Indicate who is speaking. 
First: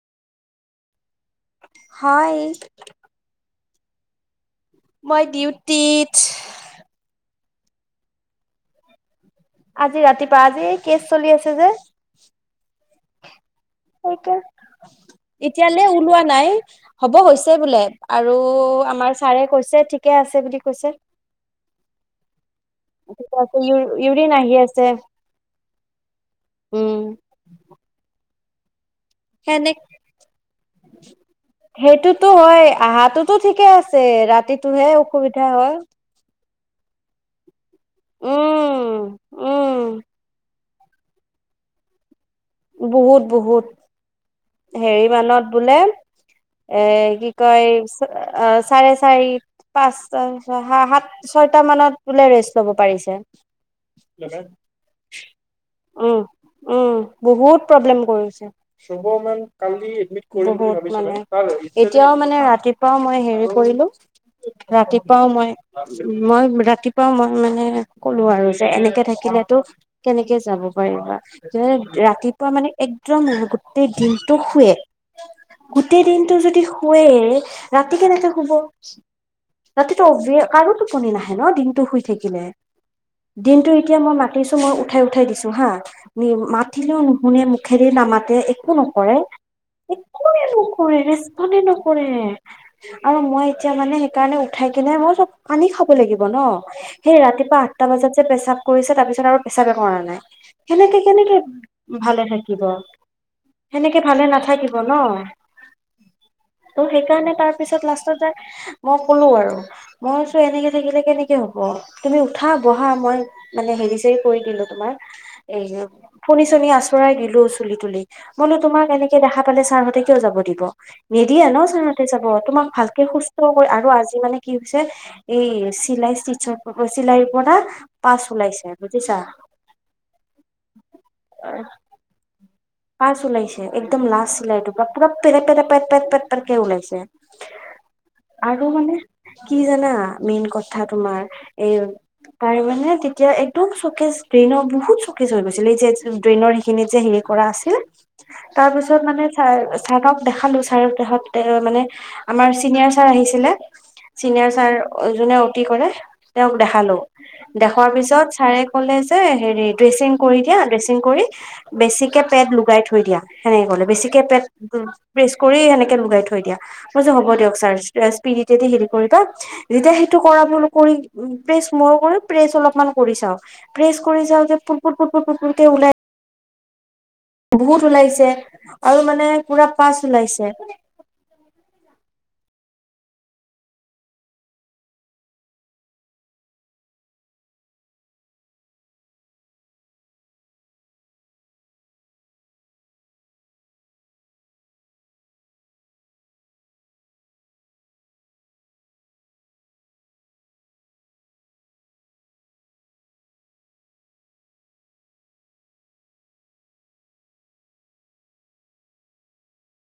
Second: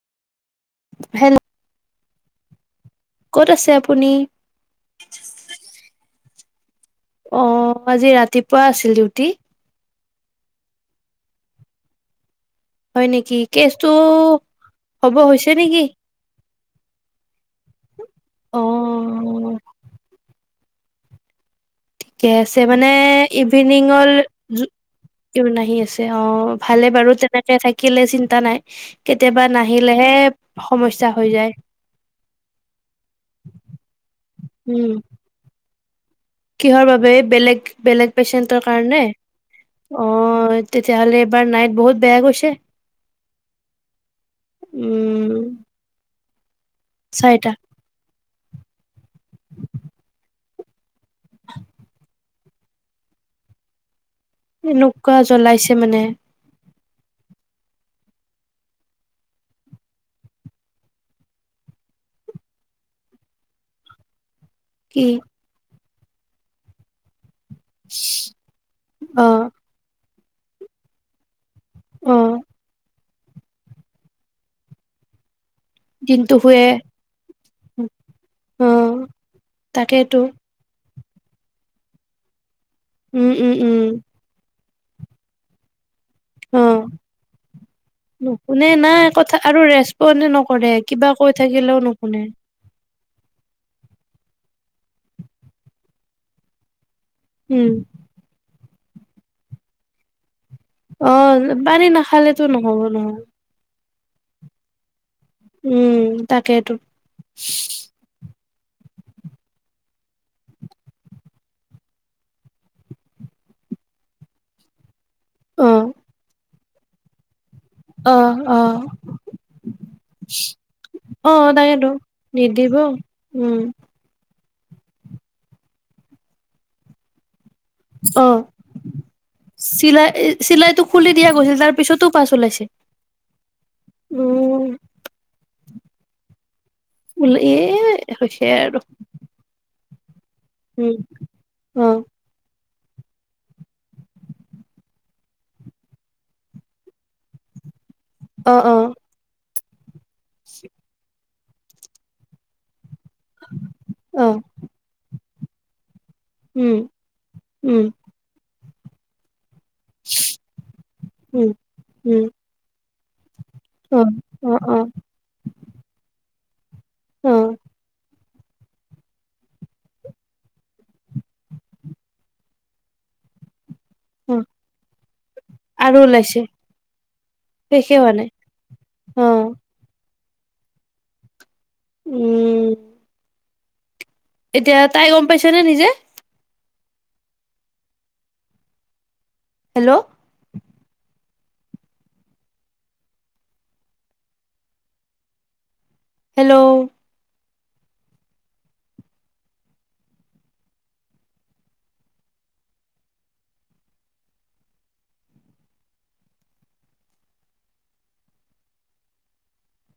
Speaker 1: হেল।
Speaker 2: হয়।
Speaker 1: ক'ত আছে আপুনি।
Speaker 2: মই ডিউটিত।
Speaker 1: অ আজি ৰাতিপুৱা আছিল ডিউটি
Speaker 2: আজি ৰাতিপুৱা আজি এই কেছ চলি আছে যে
Speaker 1: হয় নেকি কেচটো
Speaker 2: সেইকাৰণে
Speaker 1: হব হৈছে
Speaker 2: এতিয়ালে
Speaker 1: নেকি।
Speaker 2: ওলোৱা নাই হ'ব হৈ হৈছে বোলে আৰু আমাৰ ছাৰে
Speaker 1: অ'
Speaker 2: কৈছে ঠিকে আছে বুলি ক কৈছে।
Speaker 1: ঠিকে আছে মানে ইভিনিঙৰ
Speaker 2: ইউৰিন আহি আছে
Speaker 1: ক আহি আছে অ ভালে
Speaker 2: উম
Speaker 1: বাৰু তেনেকে থাকিলে চিন্তা নাই [unintelligible]
Speaker 2: সেনে
Speaker 1: নাহিলেহে সমস্যা হৈ যায়।
Speaker 2: সেইটোতো হয় আহটোতো ঠিকে আছে ৰাতিটোহে
Speaker 1: উম,
Speaker 2: অসুবিধা হয়
Speaker 1: কিহৰ বাবে বেলেগ বেলেগ পেচেন্টৰ
Speaker 2: উম
Speaker 1: কাৰণে
Speaker 2: উম
Speaker 1: অ তেতিয়াহ'লে এবাৰ নাইট বহুত বেয়া গৈছে
Speaker 2: বহুত বহুত হেৰি মান
Speaker 1: উম,
Speaker 2: বোলে এ কি
Speaker 1: চাৰিটা
Speaker 2: কয় চাৰে চাৰি পাঁচ। আহা হাত ছয়টা মানত বোলে ৰেছ চব পাৰিছে
Speaker 1: এনেকুৱা জ্বলাইছে মানে
Speaker 2: অঁহ বহু প্ৰৱেলেম কৰিছে ছয়শমান কালি এই দ মিত ভাৱিছো কাৰণ এতিয়াও মই হেৰি কৰিলো
Speaker 1: কি
Speaker 2: ৰাতিপুৱাও মই মই ৰাতিপুৱাও মই মানে কলো আৰু যে এনেকে
Speaker 1: অ'
Speaker 2: থাকিলেতো কেনেকে যাব পাৰিবা
Speaker 1: অ'।
Speaker 2: ৰাতিপুৱা মানে এক মোৰ গোটেই দিনটো শুৱে।। গোটেই দিনতটো যদি শুৱে ৰাতি কেনেকে শুব
Speaker 1: অ
Speaker 2: ৰাতিটো অ
Speaker 1: তাকেইতো
Speaker 2: আৰু কণনি নাহে ন দিনতটো শুই থাকিলে
Speaker 1: উম উম
Speaker 2: দিনতটো
Speaker 1: উম
Speaker 2: এতিয়া মই মাতিছো মই উঠাই উঠাই দিছো হা। নি মা
Speaker 1: অ
Speaker 2: উঠিলেও নুশুনে মুখেৰে নামাতে
Speaker 1: নুশুনে
Speaker 2: একো
Speaker 1: নাই
Speaker 2: নকৰে
Speaker 1: কথা আৰু
Speaker 2: একো
Speaker 1: ৰেচপণ্ডে
Speaker 2: নকৰে
Speaker 1: কিবা কৈ
Speaker 2: ৰেচপনে
Speaker 1: থাকিলেও
Speaker 2: নকৰে
Speaker 1: নুশুনে
Speaker 2: আৰু মই এতিয়া মানে সেইকাৰণে উঠাই কিনে মই চব পানী খাব লাগিব ন সেই ৰাতিপুৱা
Speaker 1: উম
Speaker 2: আঠটা বজাত যে পেছাব কৰিছে তাৰপিছত আৰু পেছাবে কৰা নাই কেনেকে
Speaker 1: অ
Speaker 2: কেনেকে
Speaker 1: পানী
Speaker 2: ভালে
Speaker 1: নাখালেতো
Speaker 2: থাকিব
Speaker 1: নহ'ব নহয়
Speaker 2: সেনেকে ভালে নাথাকিব ন
Speaker 1: উম তাকেইতো
Speaker 2: ত' সেইকাৰণে তাৰ পিছত লাষ্টত যাই মই কলো আৰু মই চো এনেকে থাকিলে কেনেকে হব তুমি উঠা বহা মই মানে হেৰি চৰি কৰি দিলো তোমাক এই
Speaker 1: অ
Speaker 2: টো আচৰাই দিলো তুলি তুলি
Speaker 1: অ
Speaker 2: মইলো
Speaker 1: অ
Speaker 2: তোমাক এনেকে দেখা পালে ছাৰহঁতে কিয় যাব দিব
Speaker 1: অ
Speaker 2: নিদিয়ে ন
Speaker 1: তাকেতো
Speaker 2: ছাৰহঁতে যাব তোমাক
Speaker 1: নিদিব
Speaker 2: ভালকে সুস্থ
Speaker 1: উম
Speaker 2: আৰু আজি মানে কি হৈছে এই চিলাই ষ্টিচৰ চিলাইৰ পৰানা
Speaker 1: অ চিলাই চিলাইটো খুলি দিয়া গৈছিল তাৰ পিছতো পাছ উলাইছে
Speaker 2: ওলাইছে একদম লাষ্ট চ লাইট পৰা পেৰা পেৰা পে পেত পেত ওলাইছে
Speaker 1: এ
Speaker 2: আৰু মানে কি জানা মেইন কথা
Speaker 1: উম
Speaker 2: তোমাৰ এই
Speaker 1: অ
Speaker 2: তাৰ মানে তেতিয়া একদম চকেজ ড্ৰেইনৰ বহুত চকেচ হৈ গৈছিলে এই যে ড্ৰেইনৰ সেইখিনি যে হেৰি কৰা আছে কি
Speaker 1: অ অ
Speaker 2: তাৰপিছত মানে চাই ছাৰ হতঁক দেখালো ছাৰ দেহত মানে আমাৰ চিনীয়ৰ ছাৰ আহিছিলে
Speaker 1: অ
Speaker 2: কি কৰে তেওঁক
Speaker 1: উম
Speaker 2: দেখালো
Speaker 1: উম
Speaker 2: দেখাৰ পিছত ছাৰে কলে যে হেৰিত ড্ৰেছিং কৰি দিয়া ড্ৰেছিং কৰি
Speaker 1: উম উম
Speaker 2: বেছিকে লগাই থৈ দিয়া সেনেকে গলে
Speaker 1: অ
Speaker 2: বেছিকে পেট
Speaker 1: অ অ
Speaker 2: প্ৰেছ কৰি সেনেকে লগাই থৈ দিয়া মই যে হ'ব
Speaker 1: অ
Speaker 2: দিয়ক ছাৰ পিৰিটে দি হেৰি কৰিবা যেতিয়া সেইটো কৰা কৰি প্ৰেচ মই কৰি প্ৰেচ অলপমান কৰি চাওঁ প্ৰেছ কৰি
Speaker 1: অ
Speaker 2: চাওঁ যে ফুৰপুৰ ফুৰপুৰ ফুৰপুৰকে
Speaker 1: আৰু
Speaker 2: ওলাই
Speaker 1: ওলাইছে
Speaker 2: বহুত
Speaker 1: শেষে হোৱা
Speaker 2: ওলাইছে
Speaker 1: নাই
Speaker 2: আৰু
Speaker 1: অ
Speaker 2: মানে পুৰা পাছ ওলাইছে। ছে
Speaker 1: উম। এতিয়া তাই গম পাইছে নে নিজে হেল্ল', হেল্ল',